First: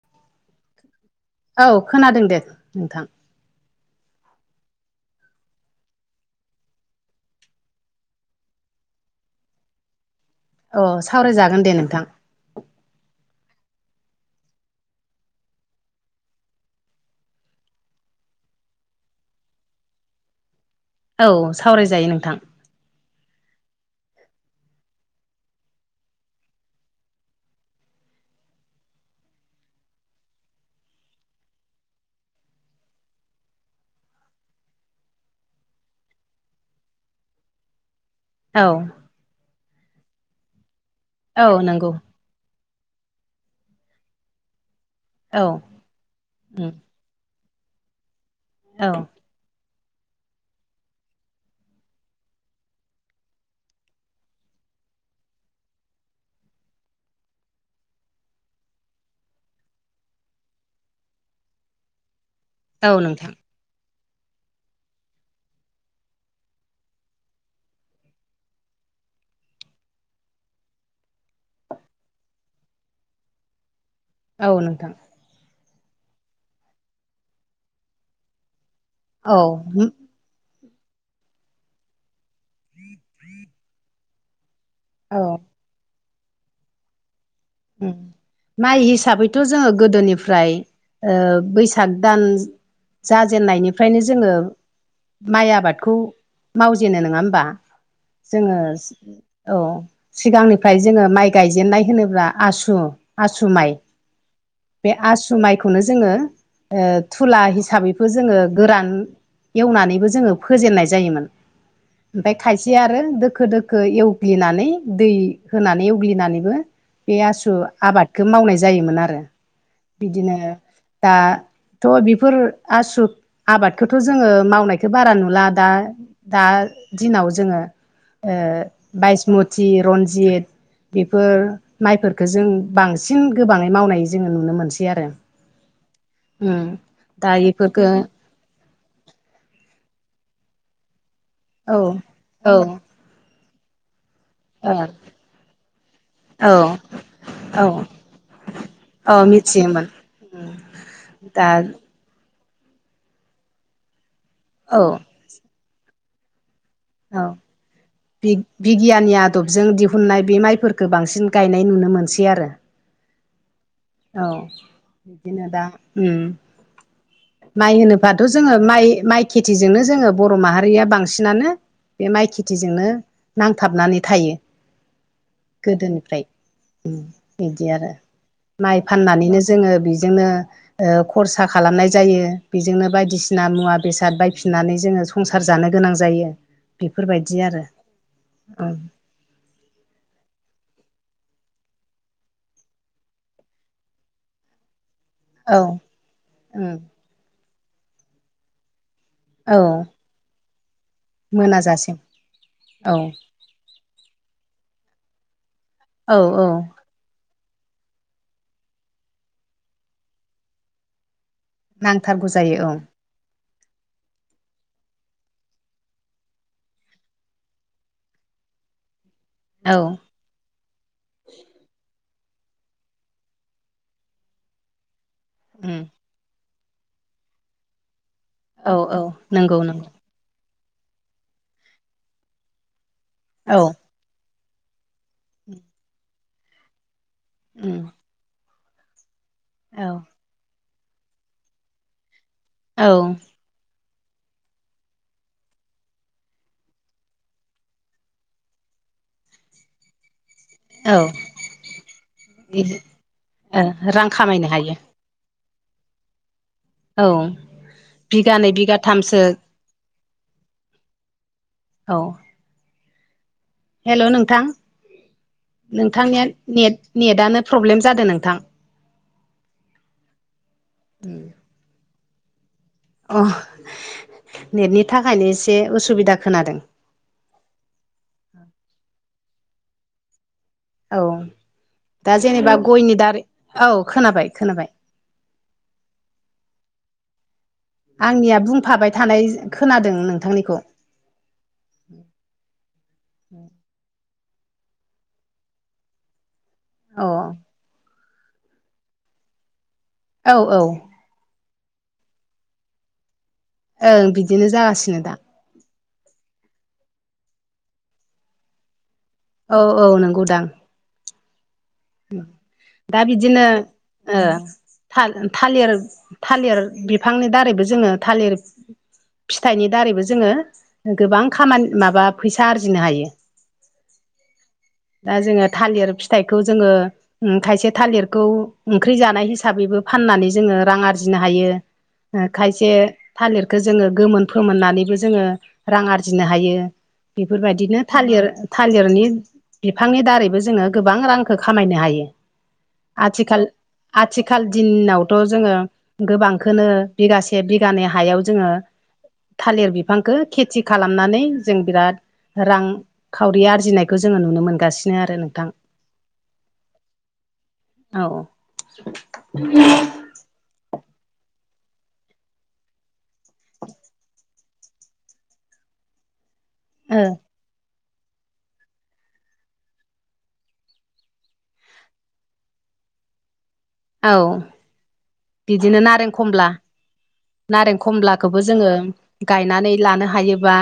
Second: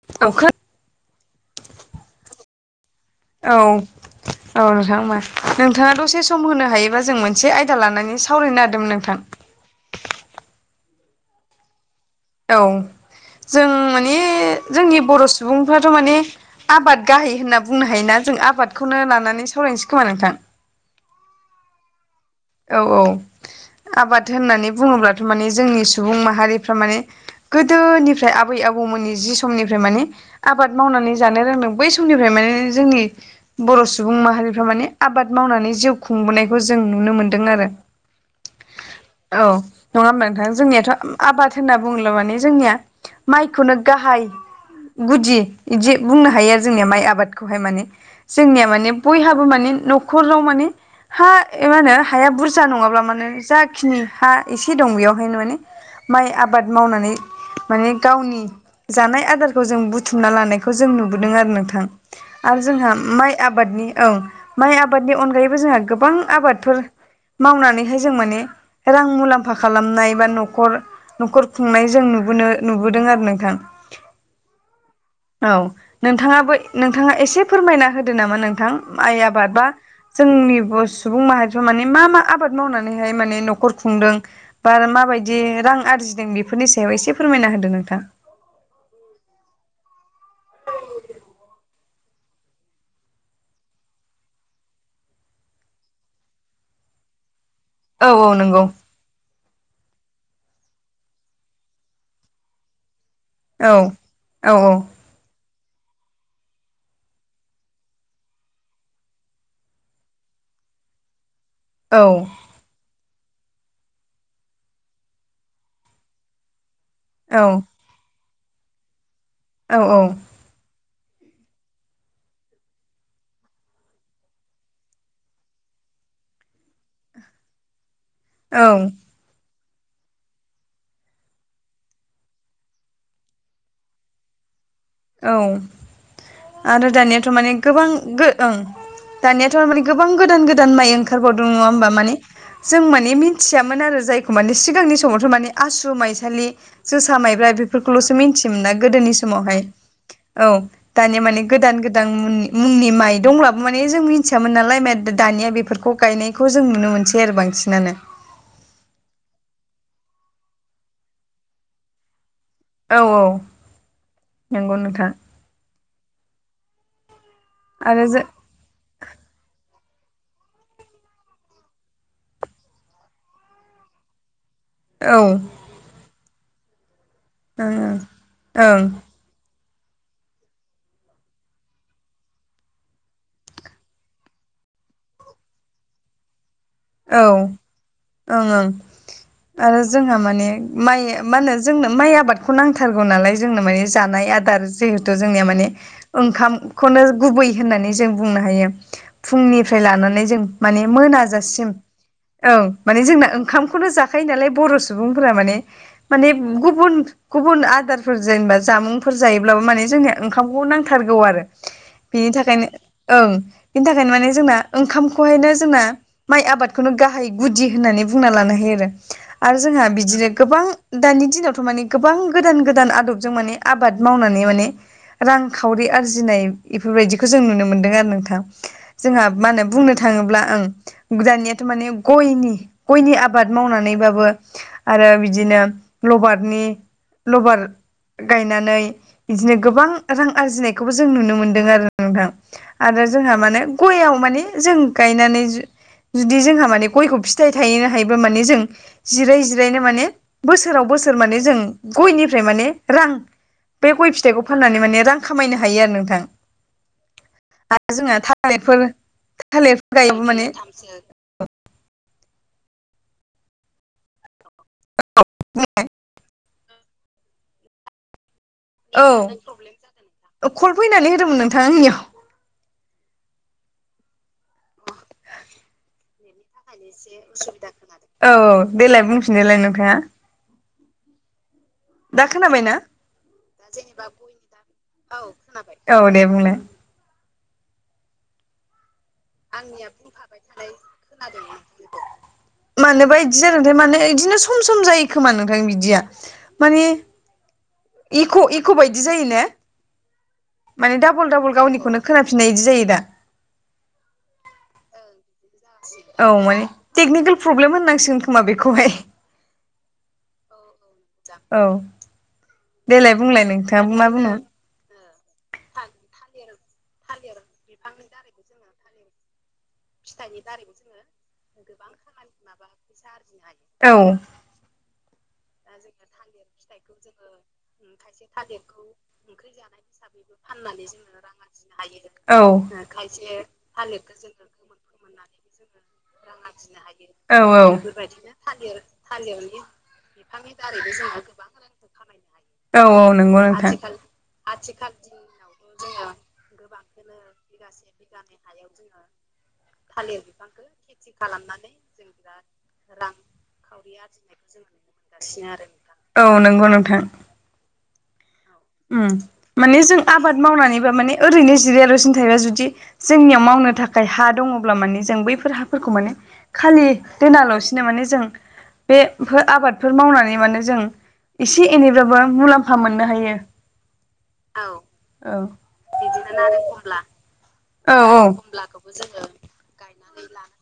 [unintelligible] औ खोनादों दे नोंथां औ औ नोंथां होमा नोंथांङा दसे सम होनो हायोबा जों मोनसे आयदा लानानै सावरायनो नागिरदोंमोन नोंथां अ सावरायजागोन दे नोंथां औ जों माने जोंनि बर' सुबुंफ्राथ' माने आबाद गाहाय होनना बुंनो हायोना जों आबादखौनो लानानै सावरायसै खोमा नोंथां औ सावरायजायो नोंथां औ औ आबाद होननानै बुंङोब्लाथ' माने जोंनि सुबुं माहारिफ्रा माने गोदोनिफ्राय आबै आबौमोननि जि समनिफ्राय माने आबाद मावनानै जानो रोंदों बै समनिफ्राय माने जोंनि बर' सुबुं माहारिफ्रा माने आबाद मावनानै जिउ खुंबोनायखौ जों नुनो मोनदों दों आरो औ औ नङा होमबा नोंथां जोंनियाथ' औ आबाद होनना नंगौ बुङला माने जोंनिया माइखौनो गाहाय गुदि औ बिदि बुंनो हायो आरो जोंनिया माइ आबाद खौहाय माने जोंनिया औ माने बयहाबो माने न'खराव माने हा मा होनो हाया बुरजा नङाब्ला माने जाखिनि हा एसे दं बेयावहायनो माने माइ आबाद मावनानै माने गावनि जानाय आदारखौ जों बुथुमना लानायखौ जों नुबोदों आरो नोंथां आरो औ जोंहा नोंथां माइ आबादनि औ माइ आबादनि अनगायैबो जोंहा गोबां आबादफोर मावनानैहाय जों माने रां मुलाम्फा खालामनाय बा न'खर न'खर खुंनाय जों नुबोनो नुबोदों आरो नोंथां औ नोंथां औ नोंथांङाबो नोंथांङा एसे फोरमायना होदो नामा नोंथां माइ औ आबाद बा जोंनिब' सुबुं माहारिफ्रा माने मा मा आबाद बाद मावनानैहाय माने न'खर खुंदों बा औ माबायदि रां आरजिदों बेफोरनि सायाव एसे फोरमायना होदो उ नोंथां माइ हिसाबैथ' जोङो गोदोनिफ्राय ओं बैसाग दान जाजेनायनिफ्रायनो जोङो माइ आबादखौ मावजेनो नङा होमबा? औ औ जोङो नंगौ औ सिगांनिफ्राय जोङो माइ गायजेननाय होनोब्ला आसु आसु माइ औ औ बे आसु माइखौनो जोङो ओ थुला हिसाबैबो जोङो गोरान एवनानैबो जोङो फोजेननाय जायोमोन औ ओमफाय खायसे आरो दोखो दोखो एवग्लिनानै दै होनानै एवग्लिनानैबो बे आसु आबादखौ मावनाय जायोमोन आरो औ बिदिनो दाथ' बेफोर आसु आबादखौथ' जोङो मावनायखौ बारा नुला दा दा दिनाव जोङो ओ बायिसमथि, रन्जित बेफोर माइफोरखो जों बांसिन गोबाङै मावनाय जोङो नुनो मोनसै आरो औ उम आरो दानियाथ' दा माने इफोरखो गोबां गो ओं दानियाथ'माने गोबां गोदान गोदान माइ ओंखारबावदों नङा औ होमबा माने औ ओ जों माने मि थियामोन आरो जायखौ मानि सिगांनि समावथ' माने आसु माइसालि औ जोसा, माइब्रा औ बेफोरखौल'सो मिथियोमोन ना गोदोनि औ समावहाय मिथियोमोन औ दानिया माने दा गोदान गोदान गोदां मनि मुंनि माइ दंब्लाबो माने जों मोनथियामोन नालाय औ माइ दानिया बेफोरखौ गायनायखौ जों नुनो मोनसै औ आरो बांसिनानो बिगियाननि आदबजों दिहुननाय बे माइफोरफोरखो बांसिन गायनाय नुनो मोनसै आरो औ-औ औ बिदिनो दा माइ आरो होनोबथ' जों जोङो माइ माइ खेथिजोंनो जोङो बर' माहारिया बांसिनानो बे माइ खेथिजोंनो नांथाबनानै थायो औ गोदोनिफ्राय ओं बिदि आरो माइ ओं फाननानैनो जोङो बेजोंनो खरसा खालामनाय जायो बेजोंनो बायदिसिना मुवा बेसाद बायफिननानै जोङो संसार जानो गोनां जायो औ बेफोरबायदि ओं आरो ओं औ आरो जोंहा माने माइ मा होनो जोंनो माइ आबादखौ नांथारगौ नालाय जोंनो माने जानाय आदार जिहेथु जोंनिया माने औ ओंखामखौनो गुबै होननानै जों बुंनो हायो औ फुंनिफ्राय लानानै जों माने मोनाजासिम औ मान जोंना ओंखामखौनो जा थाखायो नालाय बर' सुबुंफोरा माने औ माने औ गुबुन गुबुन आदारफोर जेनेबा जामुंफोर जायोब्लाबो माने जोंनिया ओंखामखौ नांथारगौ आरो नांथारगौ बिनि जायो थाखायनो औ ओं बेनि थाखायनो माने जोंना ओंखामखौहायनो जोंना माइ आबाद बेखौनो गाहाय गुदि होननानै बुंना लानो हायो आरो आरो औ जोंहा बिदिनो गोबां दानि दिनावथ' माने गोबां गोदान गोदान आदबजों माने आबाद मावनानै माने रांखावरि आरजिनाय बेफोरबायदिखौ जों नुनो मोन्दों आरो नोंथां औ औ जोंहा मा नंगौ होनो नंगौ बुंनो था थाङोब्ला ओं दानियाथ' माने गयनि गयनि आबाद औ मावनानैबाबो आरो बिदिनो लबारनि लबार गायनानै बिदिनो गोबां रां आरजिनायखौबो जों नुनो मोनदों आरो नोंथां औ आरो जोंहा माने गयाव माने जों गायनानै जुदि जोंहा माने गयखौ फिथाइ थायहोनो हायोब्ला माने जों जिराय जिरायनो माने बोसोराव औ बोसोर माने जों गयनिफ्राय माने रां बे रां गय फिथाइखौ खामायनो हायो फाननानै माने रां खामनो हायो नोंथां औ आरो जोंना [unintelligible] बिगानै थालिरफोर बिगाथामसो गायोबा माने औ हेल' नोंथां नोंथांनिया नेट नेटनो प्रब्लेम जादों नोंथां औ कल फैनानै होदोंमोन नोंथां आंनियाव अ नेटनि थाखायनो एसे उसुबिदा खोनादों एसे असुबिदा खोनादों औ देलाय बुंफिनदोलाय नोंथाङा औ दा जेनेबा गयनि दारि औ खोनाबाय खोनाबाय औ खोनाबाय औ दे बुंलाय आंनिया बुंफाबाय थानाय आंनिया खोनादों बुंफाबाय नोंथांनिखौ थानाय खोनादोंमोन बिखौ मानोबा बिदि जादों नोंथाय माने बिदिनो सम सम जायो खोमा नोंथां बिदिया माने अ इक' इक' बायदि जायो ने औ-औ माने दाबल दाबल गावनिखौनो खोनाफिननाय बिदि जायो दा ओं बिदिनो जागासिनो दा औ माने टेकनिकेल प्रब्लेम होननांसिगोन खोमा बेखौहाय औ-औ नंगौदां औ दा देलाय बिदिनो बुंलाय नोंथाङा मा ओ बुङो थालिर थालिर बिफांनि दारैबो जोङो थालिर फिथाइनि दारैबो जोङो गोबां खामानि माबा फैसा आरजिनो हायो। औ दा जोङो थालिर फिथाइखौ जोङो। खायसे थालिरखौ ओंख्रि जानाय हिसाबैबो फाननानै जोङो रां आरजिनो हायो। औ खायसे थालिरखौ जोङो गोमोन फोमोननानैबो जोङो रां आरजिनो हायो। हायो बेफोरबायदिनो थालिर थालिरनि बिफांनि दारैबो जोङो गोबां रांखौ खालाम खामायनो हायो। औ औ नंगौ आथिखाल नोंथां आथिखाल दिनावथ' जोङो गोबांखौ बिगासे बिगानि हायाव जोङो थालिर बिफांखौ खेथि खालामनानै जों बिराद रां खावरि आरजिनाय बेखौ जोङो नुनो मोनगासिनो आरो नोंथां औ नंगौ नोंथां औ। माने जों आबाद मावनानैबा माने ओरैनो जिरियल'सिन थायोबा जुदि जोंनियाव मावनो थाखाय हा दङब्ला मानिे जों बैफोर हाफोरखौ माने खालि दोनाल' फिनो माने जों बेफोर आबादफोर मावनानै माने जों एसे एनैब्लााबबो मुलाम्फा मोननो हायो। औ औ बिदिनो नारें खमला नारें औ खमलाखौबो जोङो गायनानै लानो हायोबा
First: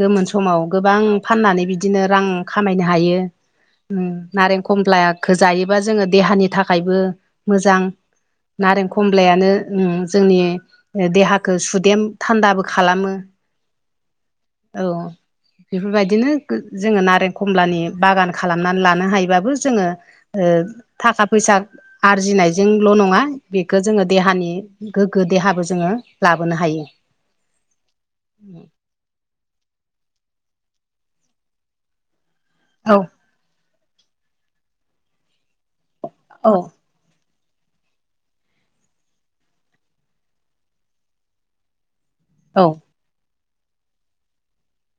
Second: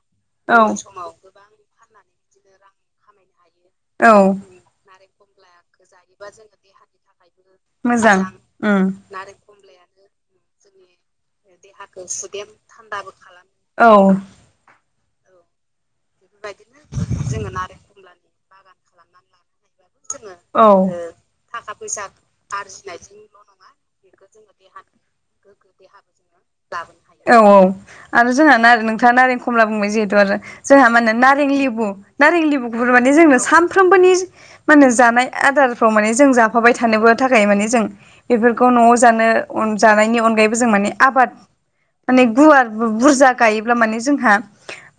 गोमोन समाव गोबां फाननानै बिदिनो रां खामायनो हायो हायो। औ नारें खमला जायोबा जोङो देहानि थाखायबो मोजां नारें उम खमलायानो जोंनि देहाखौ सुदेम थान्दाबो खालामो। औ औ बेफोरबायदिनो जोङो नारें खमलानि बागान खालामनानै। लानो हायोबाबो जोङो औ थाखा फैसा आरजिनायजोंल' नङा बेखौ जोङो देहानि गोग्गो देहाबो जोङो लाबोनो हायो। औ औ। आरो जोंहा नारें नोंथाङा नारें खमला बुंबाय जिहेथु आरो जोंहा माो नारें लेबु नारें लिबु गुर औ माने जोंनो सानफ्रोमबोनि मान होने जानाय आदार ावाने जों औ जाफाबाय थानोबो। थाखाय माने जों बेफोरखौ न'आव जानो जानायनि अनगायैबो जों माने आबाद। माने औ गुवार बुरजा गायोब्ला माने जोंहा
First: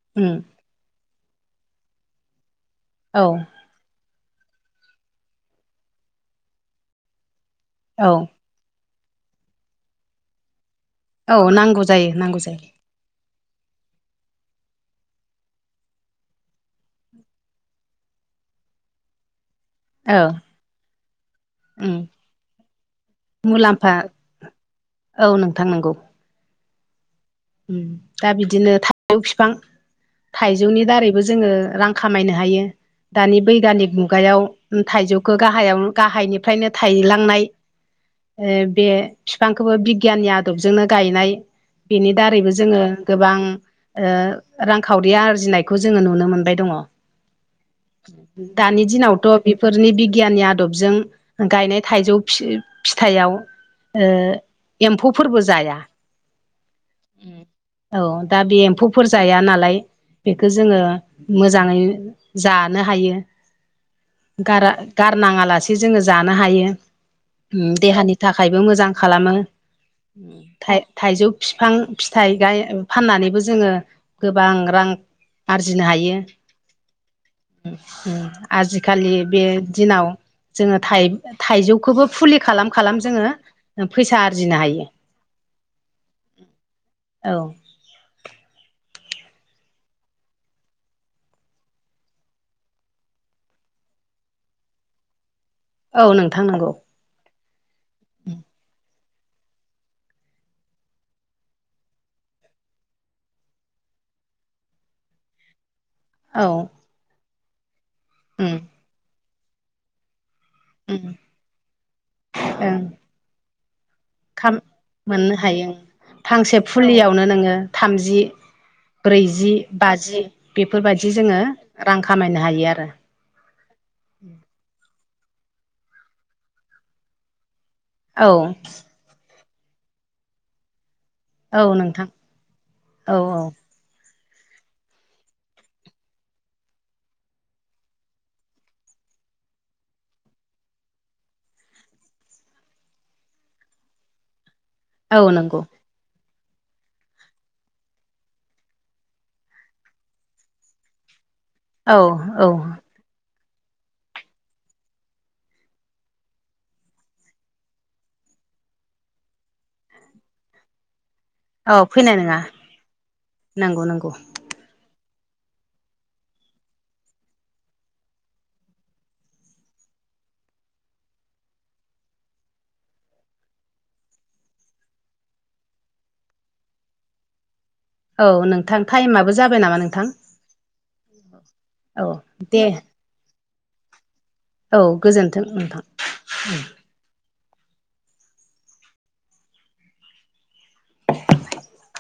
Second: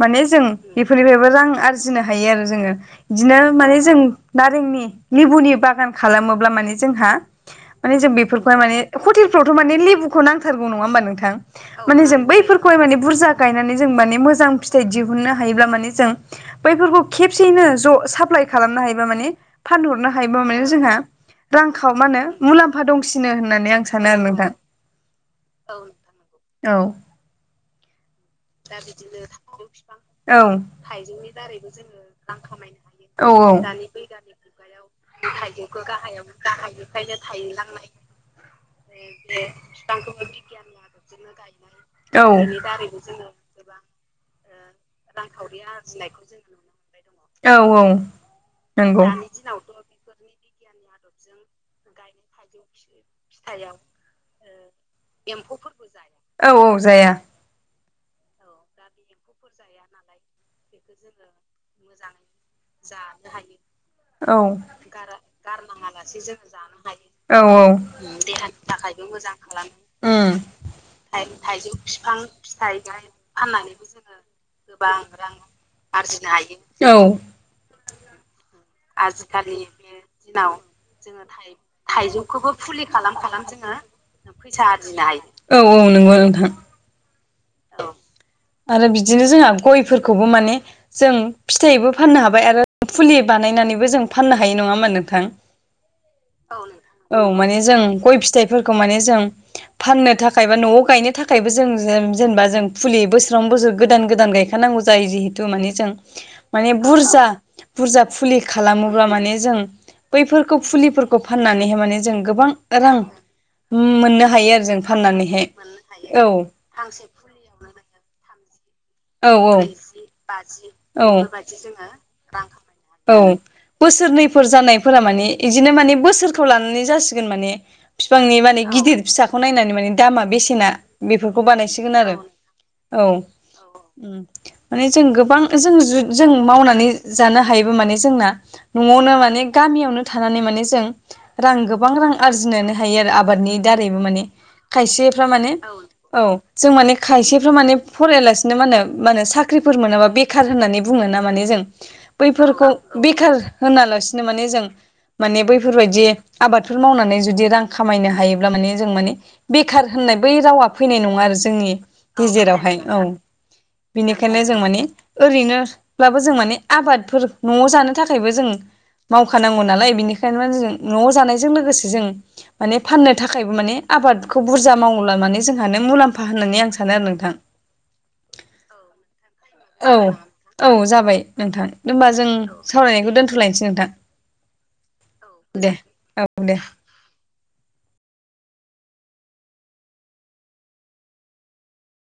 माने उम जों बेफोरनिफ्रायबो रां आरजिनो हायो आरो जोङो औ बिदिनो माने जों नारेंनि लेबुनि बागान खालामोब्ला माने जोंहा माने औ जों बेफोरखौ हावथ लेबुखौ नांथार न नोंथ औ नांगौ जायो मों नांगौ बै जायो बुरा गायनानै जों माने मोजां फिथाइ दिहुननो हायोब्ला माने जों बैफोरखौ खेबसेयैनो ज' साप्लााय खालामनो हायोबा माने फानहरनो औ हायोबा माने जोंहा उम रांखाव मा होनो मुलाम्फा दंसिनो होननानै आं मुलाम्फा सानो आरो नोंथां। औ नोंथां नंगौ। औ। उम दा बिदिनो थाइजौ बिफां औ थाइजौनि दारैबो जोङो रां खामायनो हायो। दानि बैगयानिक मुगायाव थाइजौखौ गाहायाव गाहायनिफ्रायनो थायलांनाय। बे बिफांखौबो बिगियाननि आदबजोंनो गायनाय बेनि दारैबो जोङो गोबां। रांखावरि आरजिनायखौ जोङो नुनो मोनबाय दङ। औ दानि नंगौ दिनावथ' बेफोरनि बिगियाननि आदबजों गायनाय थाइजौ फिथाइयाव। एम्फौफोरबो जाया औ औ जाया औ दा बे एम्फौफोर जाया नालाय बेखौ जोङो मोजाङै जानो हायो। औ गारा- गारनाङा लासे जोङो जानो हायो औ देहानि थाखायबो मोजां खालामो उम थाइजौ फिफां। फिथाइ गाय फाननानैबो जोङो गोबां रां आरजिनो हायो। औ। आजिखालि बे दिनाव दिनाव जोङो थाइजौखौबो फुलि खालाम खालाम जोङो फैसा आरजिनो फैसा हायो आरदिनो हायो। औ औ नंगौ नोंथां। औ। आरो बिदिनो जोंहा गयफोरखौबो माने जों फिथाइबो फाननो हाबाय आरो फुलि बानायनानैबो जों फाननो हाय नङामोन नोंथां। औ नोंथां नांगौ। औ माने जों गय फिथाइफोरखौ माने जों फाननो थाखाय बा न'आव गायनो थाखायबो जों जेनेबा जों फुलि बोसोरावनो बोसोर गोदान गोदान गायखानांगौ जायो जिहेतु माने जों औ माने बुरजा बुरजा फुलि उम खालामोब्ला माने जों बैफोरखौ उम फुलिफोरखौ फाननानैहाय माने जों गोबां ओं रां मोननो हों खाम मोननो फाननानै हायो औ। फांसे फुलियावनो नोङो थामजि ब्रैजि बाजि बेफोरबायदि जोङो रां खामायनो हायो आरो औ बोसोरनैफोर जानायफोरा माने बिदिनो माने बोसोरखौ लानानै जासिगोन माने औ बिफांनि माने गिदिर फिसाखौ नायनानै माने दामा बेसेना बेफोरखौ औ बानायसिगोन नोंथां आरो औ। औ औ माने जों गोबां जों जों मावनानै जानो हायोबो माने जोंना न'आवनो माने गामियावनो थानानै माने जों रां गोबां रां आरजिनो हायो आरो आबादनि दारैबो माने औ खायसेफ्रा माने नंगौ औ जों माने खायसेफ्रा माने फरायालासिनो मा होनो मा होनो साख्रिफोर मोनाबा बेखार होननानै बुङो ना माने जों औ औ बैफोरखौ बेखार होनालासिनो माने जों माने बैफोरबायदि आबादफोर मावनानै जुदि रां खामायनो हायोब्ला माने जों माने बेखार होननाय बै रावा फैनाय नङा आरो जोंनि औ फैनाय नङा गेजेरावहाय औ नंगौ नंगौ बिनिखायनो जों माने ओरैनोब्लाबो जों माने आबादफोर न'आव जानो थाखायबो जों मावखानांगौ नालाय बेनिखायनो मा जों न'आव जानायजों लोगोसे जों माने फाननो थाखायबो माने आबादखौ बुरजा मावोब्ला माने जोंहानो मुलाम्फा होननानै आं सानो आरो नोंथां। औ नोंथां टाइमआबो जाबाय नामा औ नोंथां। औ जाबाय नोंथां औ होनबा जों दे सावरायनायखौ दोन्थ'लायनोसै नोंथां। औ गोजोन्थों दे नोंथां। औ दे [inaudible]